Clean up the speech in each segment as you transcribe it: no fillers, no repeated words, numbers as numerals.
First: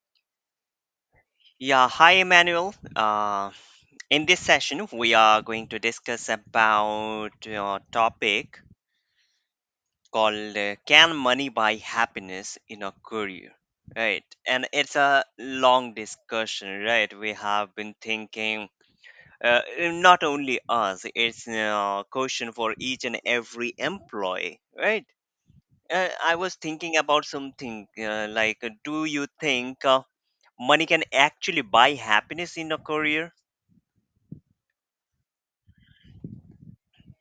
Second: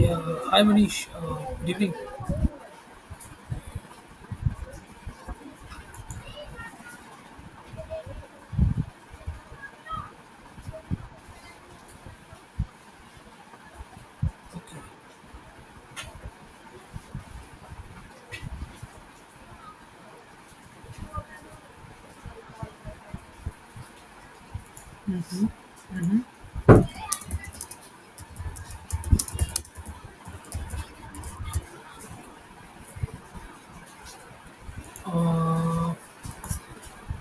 Yeah, hi Manish. Good Yeah, evening. hi Emmanuel. In this session, we are going to discuss about a topic called "Can Money Buy Happiness in a Career?" Right, and it's a long discussion. Right, we have been thinking. Uh, Not only us, it's a question for each and every employee, right? Hmm I was thinking about something like, do you think money can actually buy happiness in a career? Uh,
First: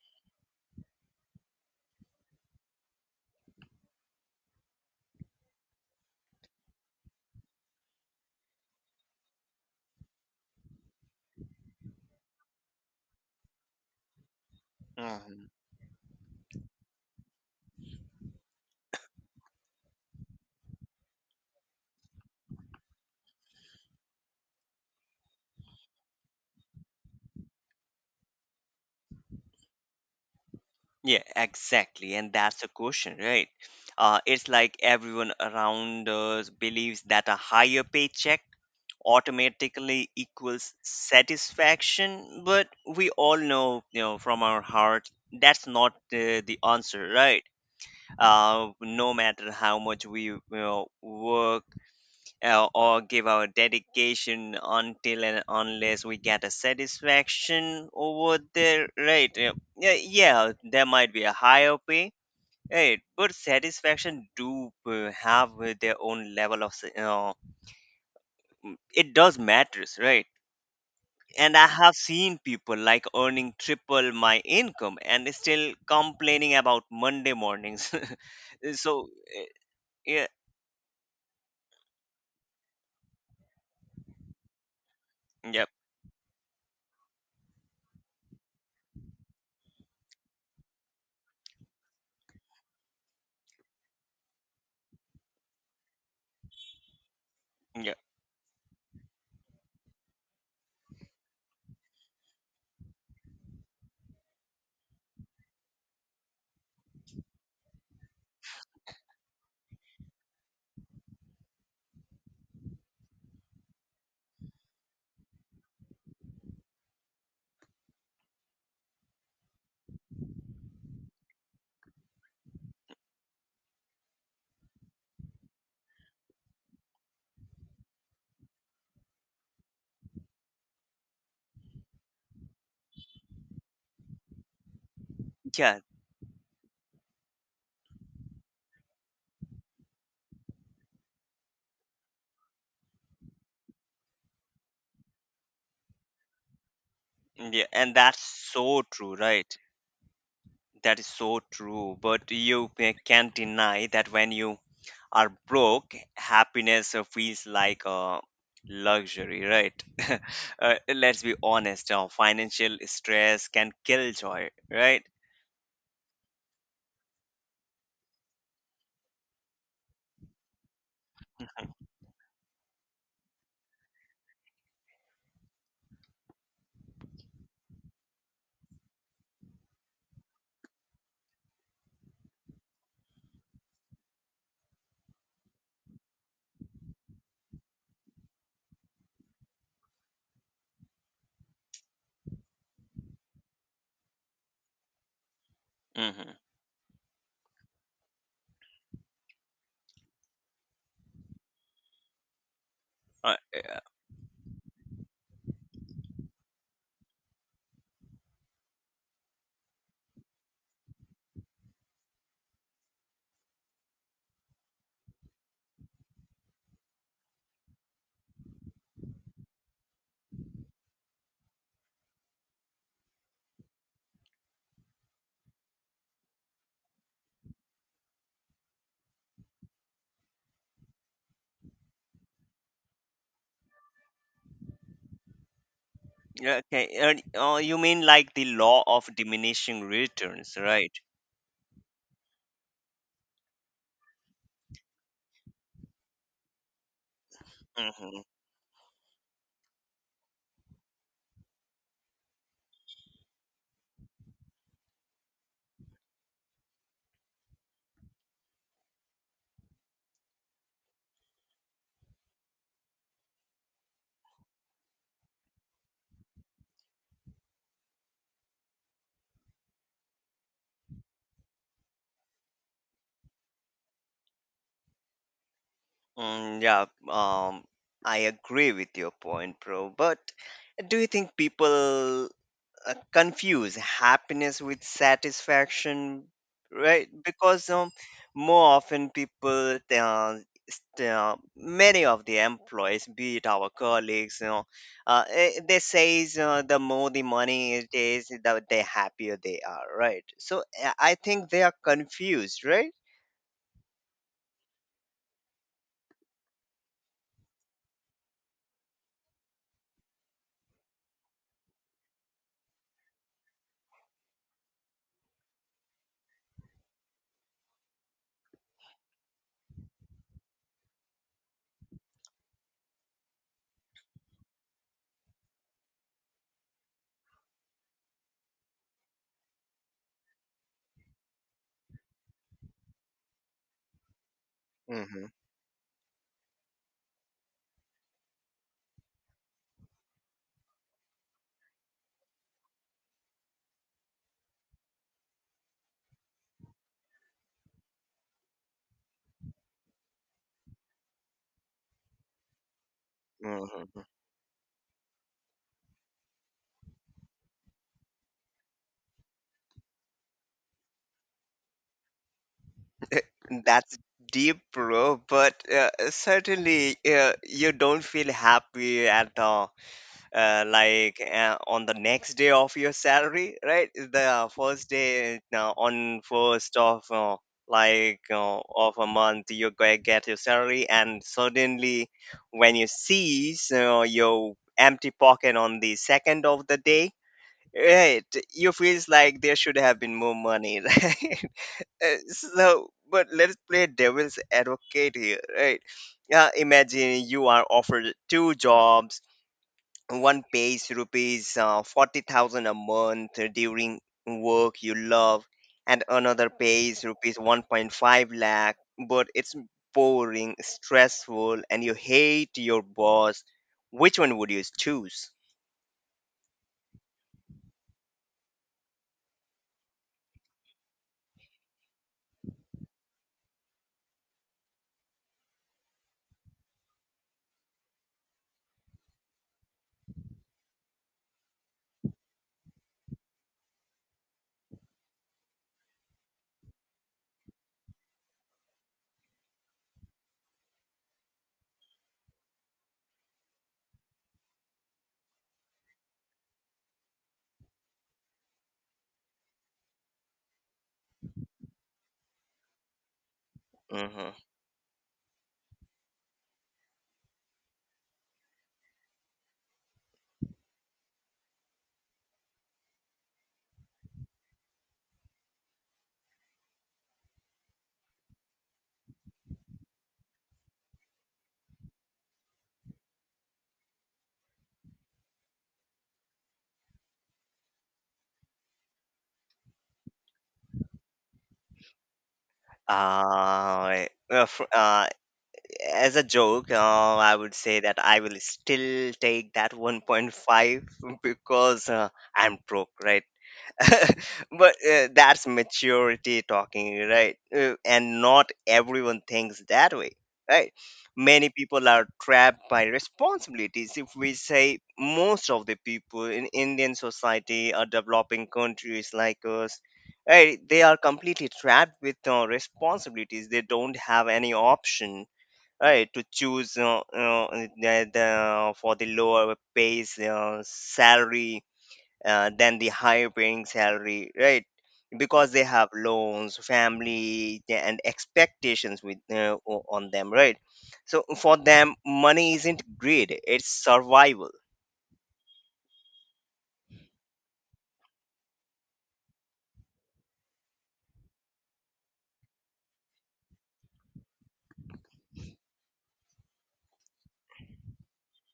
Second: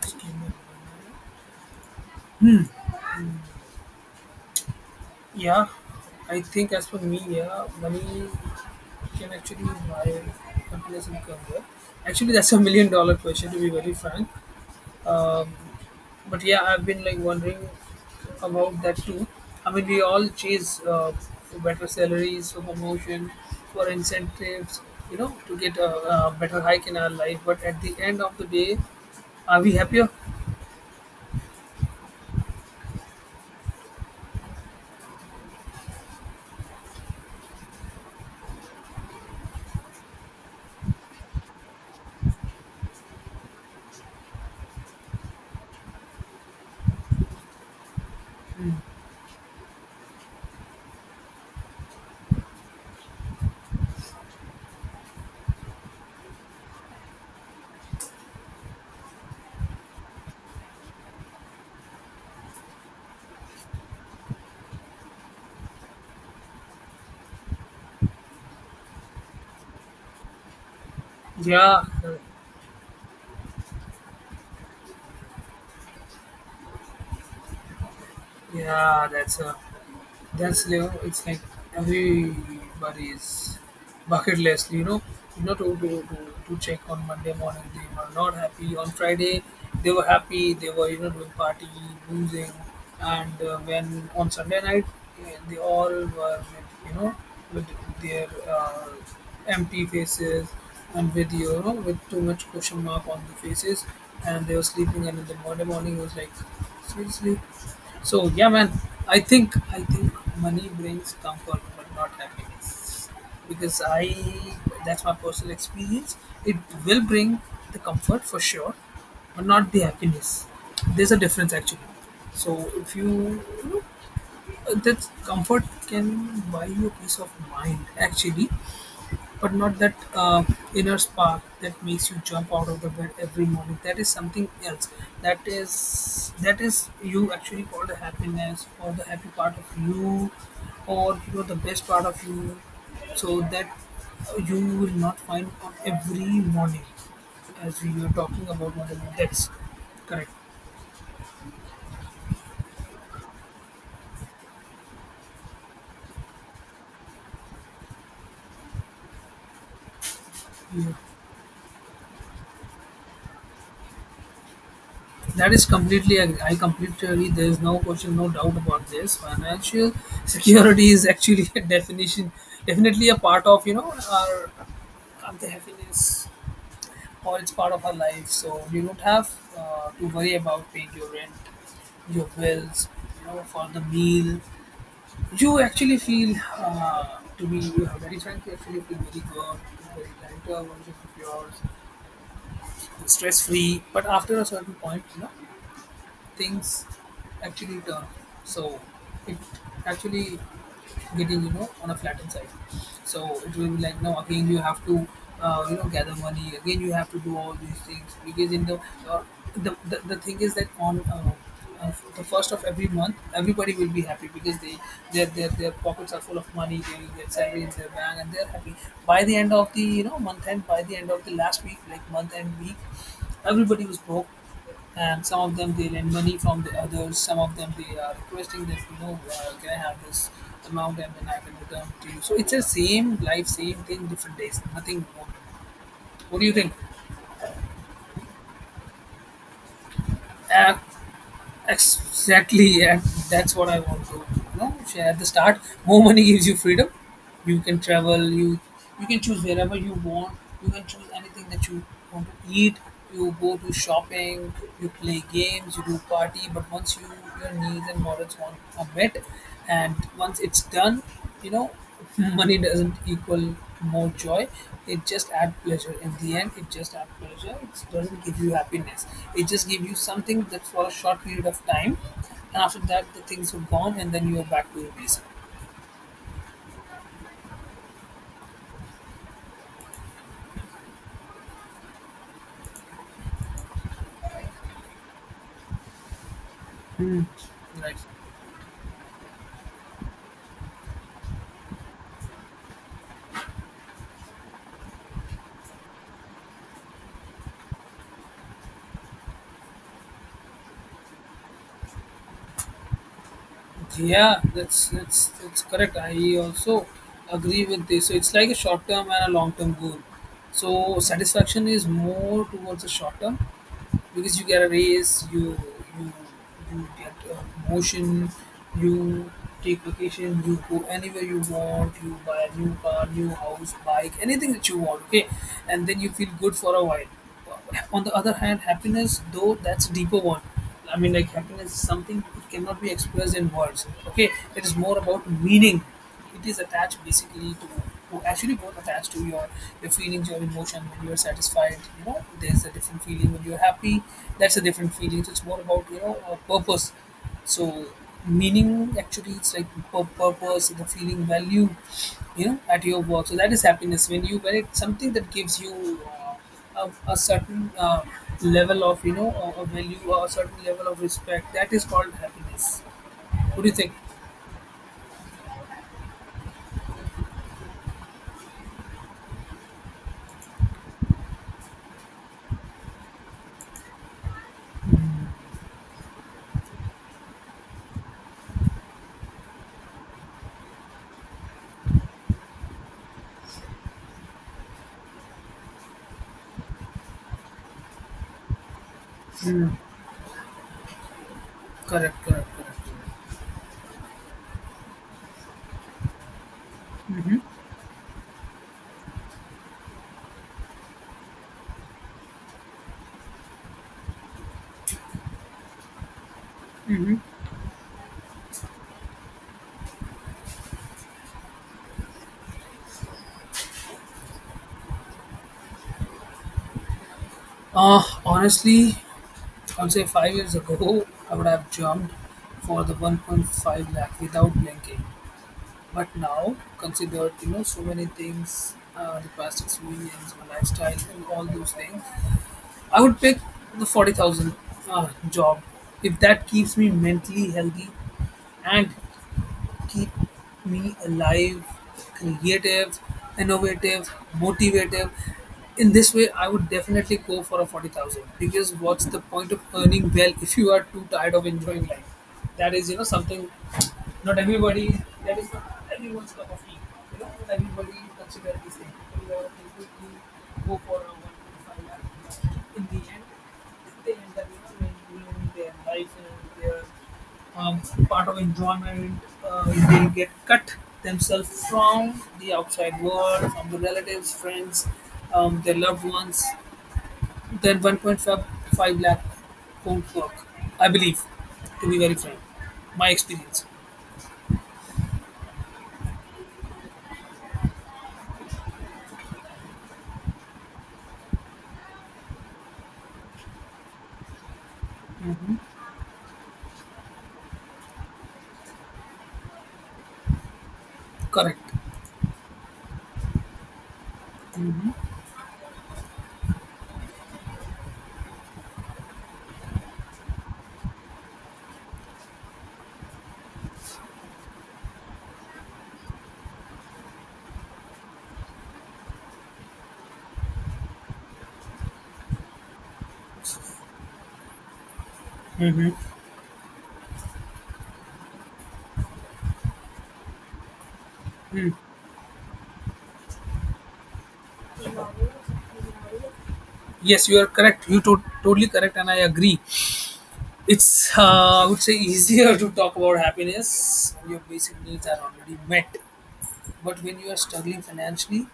just give me a minute. Hmm. Yeah, I think as for me, yeah, money can actually buy happiness and career. Actually, that's $1,000,000 question to be very frank. Mhm. Um, but yeah, I've been like wondering about that too. I mean, we all chase for better salaries, for promotion, for incentives, you know, to get a better hike in our life. But at the end of the day, are we happier? Yeah, exactly. And that's the question, right? It's like everyone around us believes that a higher paycheck automatically equals satisfaction, but we all know, from our heart, that's not the answer, right? No matter how much we work or give our dedication, until and unless we get a satisfaction over there, right? Yeah, yeah, yeah, there might be a higher pay. Right, but satisfaction do have their own level of it does matters, right? And I Yeah, have seen people like earning triple my income and still complaining about Monday mornings. yeah, So uh, yeah, that's you know, it's like everybody's bucket list. You know yeah, to check on Monday morning they were not happy. On Friday they were happy. They were you know doing party, boozing, and when on Sunday night they all were you know, with yeah, their empty faces and with you know, with too much question mark on the faces, and they were sleeping. And in the morning, morning, it was like, seriously. So yeah, man, I think money brings comfort but not happiness because I that's my personal experience. It will bring the comfort for sure, but not the happiness. There's a difference actually. So if you, you know, that comfort can buy you peace of mind, actually, but not that inner spark that makes you jump out of the bed every morning. That is something else. Yeah, That is you actually call the happiness or the happy part of you, or you know the best part of you. So that you will not find on every morning, yeah, as we and were that's talking about. so Morning. true, That's right? correct. That is so true. But you can't deny that when you are broke, happiness feels like a luxury, right? You Let's be honest. Financial stress can kill joy, right? That is completely, I completely agree. There is no question, no doubt about this. Financial security is actually definitely a part of, you know, our, of the happiness or it's part of our life. So you don't have to worry about paying your rent, your bills, you know, for the meal. You actually feel, to be very frank, you actually feel very good, very lighter version of yours, stress free. But after a certain point, you know, Mm-hmm. things actually turn. So it actually getting you know on a flattened side. Uh, So it will uh, be like now again you have to you know gather money again you have to do all these things because in the uh, the thing is that on uh, the first of every month everybody will be happy because they their pockets are full of money they will get salary in their bank and they're happy by the end of the you know month end by the end of the last week like month end week everybody was broke and some of them they lend money from the others some of them they are requesting that you know can I have this amount and then I can return to you. So it's the same life same thing different days nothing more. What do you yeah, think? okay. You mean like the law of diminishing returns, uh, right? Exactly, yeah. That's what I want to you know. Share at the start, more money gives you freedom. You can Mm-hmm. travel. You You can choose wherever you want. You can choose anything that you want to eat. You go to shopping. You play games. You do party. But once you your needs and morals want are met, and once it's done, you know money doesn't equal more joy. It just adds pleasure in the end, it just adds pleasure, it doesn't give you happiness. It just gives you something that's for a short period of time, and after that the things are gone and then you're back to your basic. Mm, yeah. Um, I agree with your point, bro. But do you think people confuse happiness with satisfaction, right? Because Right. more often people many of the employees, be it our colleagues, they say the more the money it is, the happier they are, right? So I think they are confused, right? Yeah, that's correct. I also agree with this. So it's like a short term and a long term goal. So satisfaction is more towards the short term because you get a raise, you you get a promotion, you take vacation, you go anywhere you want, you buy a new car, new house, bike, anything that you want, okay, and then you feel good for a while. On the other hand, happiness though that's a deeper one. I mean, like happiness is something it cannot be expressed in words. Okay, it is more Hmm. about meaning. It is attached basically to actually both attached to your feelings your emotion. When you're satisfied you know there's a different feeling, when you're happy that's a different feeling. So it's more about you know a purpose. So meaning, actually it's like purpose, the feeling value, you know at your work. So that is Hmm. happiness, when you when it's something that gives you a certain level of you know a value or a certain level of respect. That is called happiness. What do you think? That's deep, bro. But certainly, you don't feel happy at all. Like on the next day of your salary, right? The first day on first of like of a month, you get your salary, and suddenly, when you see so your empty pocket on the second of the day, right? You feels like there Hmm. should have been more money, right? Correct correct correct. So, but let's play devil's advocate here, right? Imagine you are offered two jobs. One pays rupees 40,000 a month during work you love, and another pays rupees 1.5 lakh, but it's boring, stressful, and you hate your boss. Which one would you choose? Honestly, I'll say 5 years ago, I would have jumped for the 1.5 lakh without blinking. But now, considered, you know, so many things, the past experience, my lifestyle, and all those things, I would pick the 40,000 job if that keeps me mentally healthy and keep me alive, creative, innovative, motivative. In this way, I would definitely go for a 40,000 because what's the point of earning well if you are too tired of enjoying life? That is, you know, something not Mm-hmm. everybody, that is not everyone's cup of tea. You know, not everybody considers this thing. People who go for a 1.5 lakh in the end, they that you know they ruin their life and their um, part of enjoyment. Uh, they get cut themselves from the outside world, from the relatives, friends, their loved ones. Then 1.5 lakh won't work, I believe, to be very frank. My experience. Uh, uh, fr- uh, as a joke, I would say that I will still take that 1.5 because I'm broke, right? But that's maturity talking, right? And not everyone thinks that way, right? Many Correct. people are trapped by responsibilities. If we say most of the people in Indian society or developing countries like us, right, they are completely trapped with responsibilities. They don't have any option, right, to choose, for the lower pays salary than the higher paying salary, right? Because they have loans, family, yeah, and expectations with on them, right? So for Hmm. them, money isn't greed, it's survival. Yes, you are correct. You totally correct, and I agree. It's I would say easier to talk about happiness when your basic needs are already met. But when you are struggling financially,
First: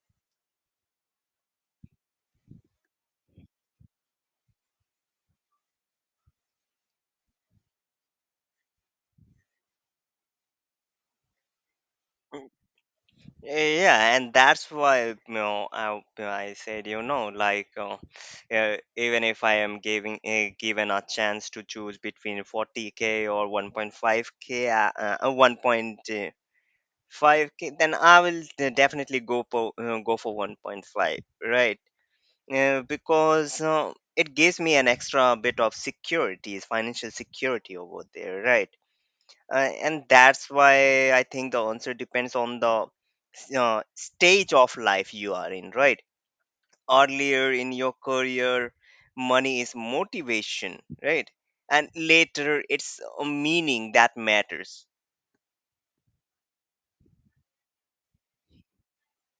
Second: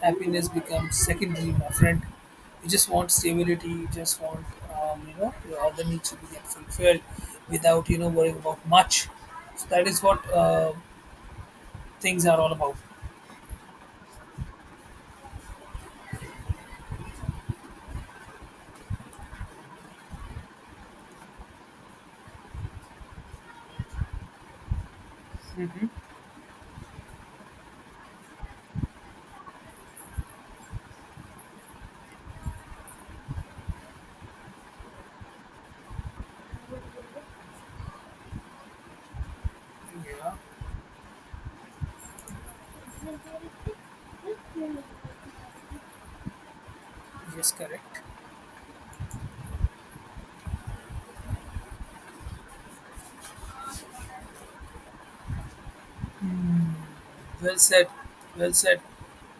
happiness becomes secondary, my friend. You just want stability. You just want you know your other needs to be get fulfilled without you know worrying about much. So that is what things are all about. Yeah, and that's why I said like even if I am giving given a chance to choose between 40k or 1.5k, then I will definitely go for 1.5, right? Because it gives me an extra bit of security, financial security over there, right? And Yeah, that's why I think the answer depends on the stage of life you are in, right? Earlier yes, in your correct. career, money is motivation, right? And later, it's a meaning that matters. Well said. Well said.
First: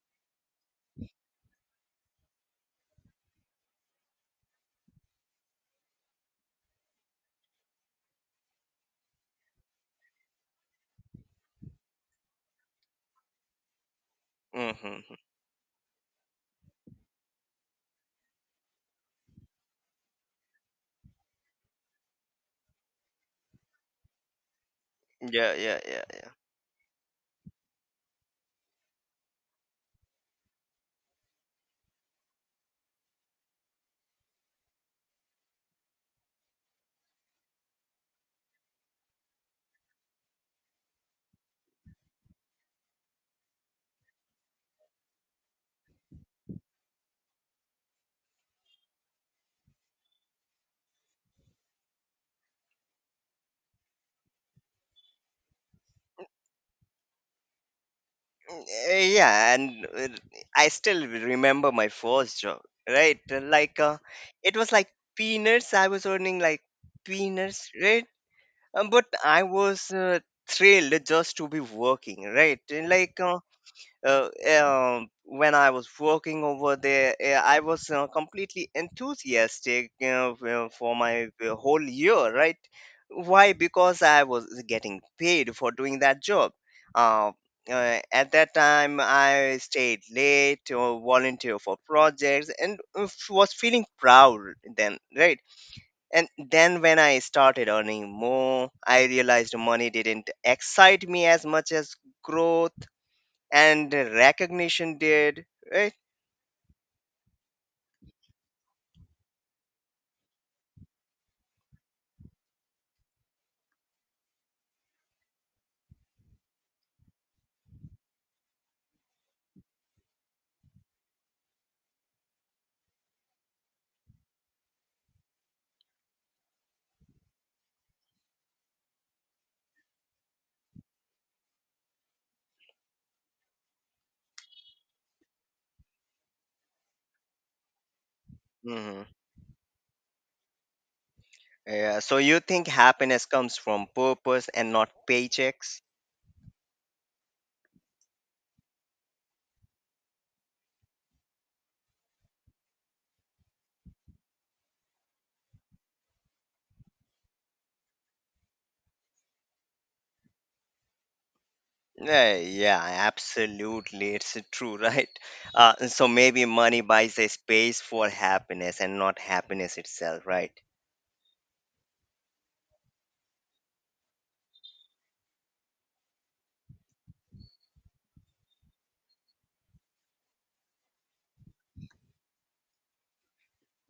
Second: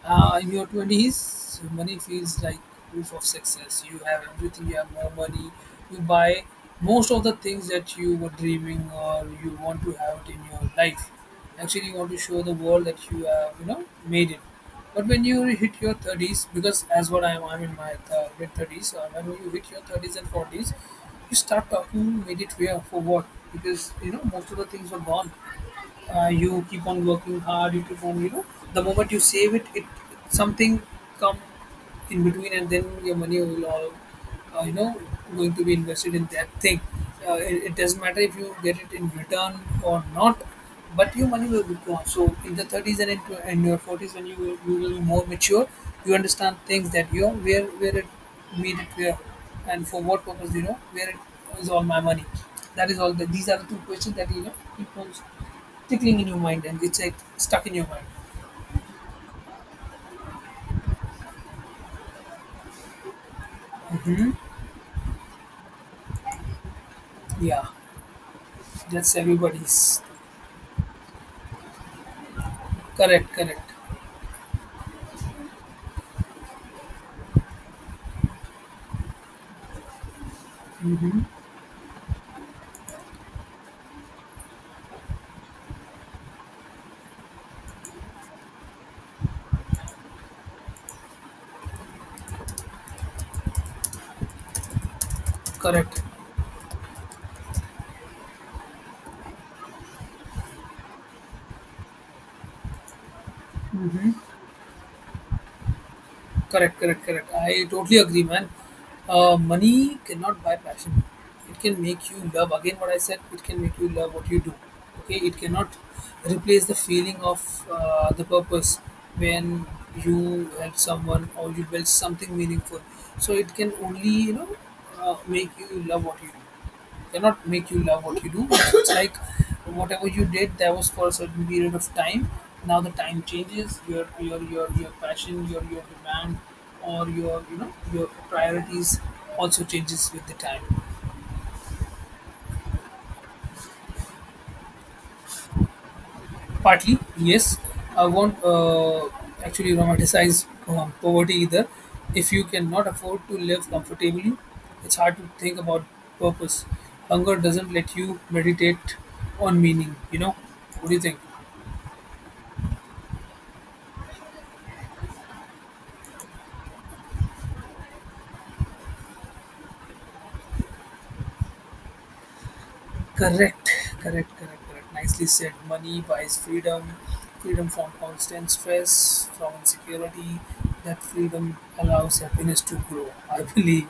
In your 20s, money feels like proof of success. You have everything, you have more money, you buy most of the things that you were dreaming or you want to have it in your life. Actually, you want to show the world that you have, you know, made it. But Hmm. when you hit your 30s, because as what I am, I'm in my mid 30s. So when you hit your 30s and 40s, you start talking, made it where, for what? Because, you know, most of the things were gone. Yeah, yeah, yeah. You keep on working hard, you keep on you know the moment you save it it something come in between and then your money will all you know going to be invested in that thing. It doesn't matter if you get it in return or not, but your money will be gone. So in the 30s and in, in your 40s when you will be more mature. You understand things that you know where it made it where and for what purpose. You know where it is all my money. That is all the, these are the two questions that you know people tickling in your mind and it's like stuck in your mind. Yeah, and uh, I still remember my first job, right? Like it was like peanuts, I was earning like peanuts, Yeah, right? But that's I was everybody's thrilled just to be working, right? And like correct, uh, when I was working over there, I was completely enthusiastic you for my whole year, right? Why? Because I was getting paid for doing that job. Uh, at that time, I stayed late or volunteer for projects, and was feeling proud then, right? correct, And then when I started earning more, I realized money didn't excite me as much as growth and recognition did, right? Correct. I totally agree, man. Money cannot buy passion. It can make you love. Again, what I said, it can make you love what you do. Okay, it cannot replace the feeling of the purpose when you help someone or you build something meaningful. So it can only you know make you love what you do. Cannot make you love what you do. It's like whatever you did, that was for a certain period of time. Now the time changes. Your passion, your demand, or your you know your priorities Hmm. also changes with the time. Yeah, so you think happiness comes from purpose and not paychecks? Partly, yes. I won't actually romanticize poverty either. If you cannot afford to live comfortably, it's hard to think about purpose. Hunger doesn't let you meditate on meaning. You know, what do you think? Yeah, yeah, absolutely. It's true, right? So maybe money buys a space for happiness and not happiness itself, right? Correct, correct. Nicely said. Money buys freedom, freedom from constant stress, from insecurity. That freedom allows happiness to grow, I believe.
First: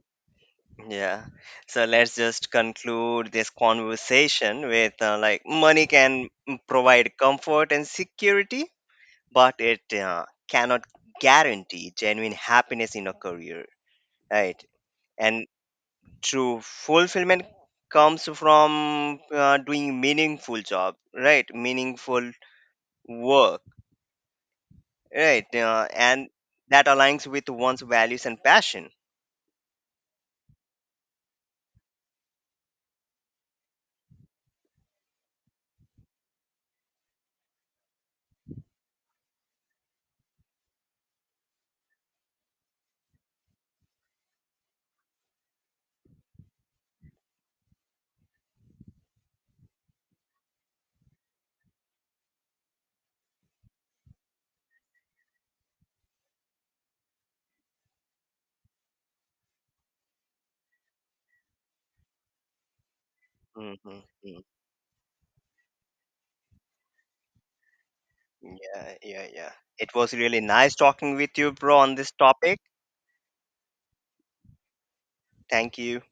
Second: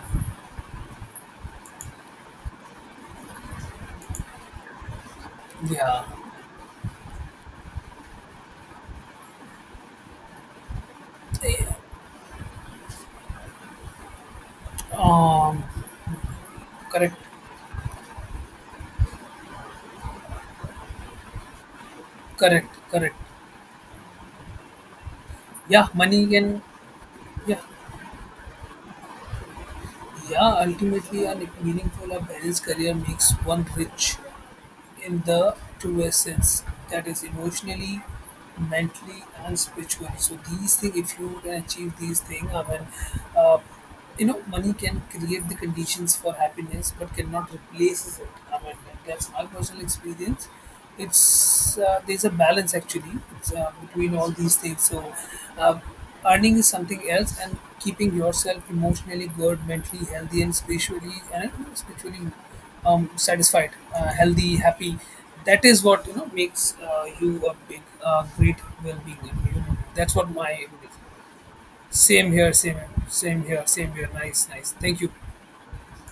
Yeah. So let's just conclude this conversation with like money Yeah. can, provide comfort and security, but it cannot Eh, guarantee genuine happiness in a career, right? And um. true Correct, fulfillment comes from doing meaningful job, right? Meaningful correct. work, right? Yeah. Money And can. that aligns with Yeah. one's values and passion. Yeah. Ultimately, a meaningful, a balanced career makes one rich. In the truest sense, that is emotionally mentally and spiritually. So these things, if you can achieve these things, I mean, uh, you know money can create the conditions for happiness but cannot replaces it. I mean, that's my personal experience. It's there's a balance actually, it's, between all these things. So uh, earning is something else and keeping yourself emotionally good, mentally healthy and spiritually satisfied, Hmm. Healthy, happy. That is what you know makes you a big, great Yeah, well-being. yeah, yeah. You know, It was that's what really my nice talking with you, bro, on this same here, topic. same here, same here, same here. Nice, nice. Thank you. Thank you.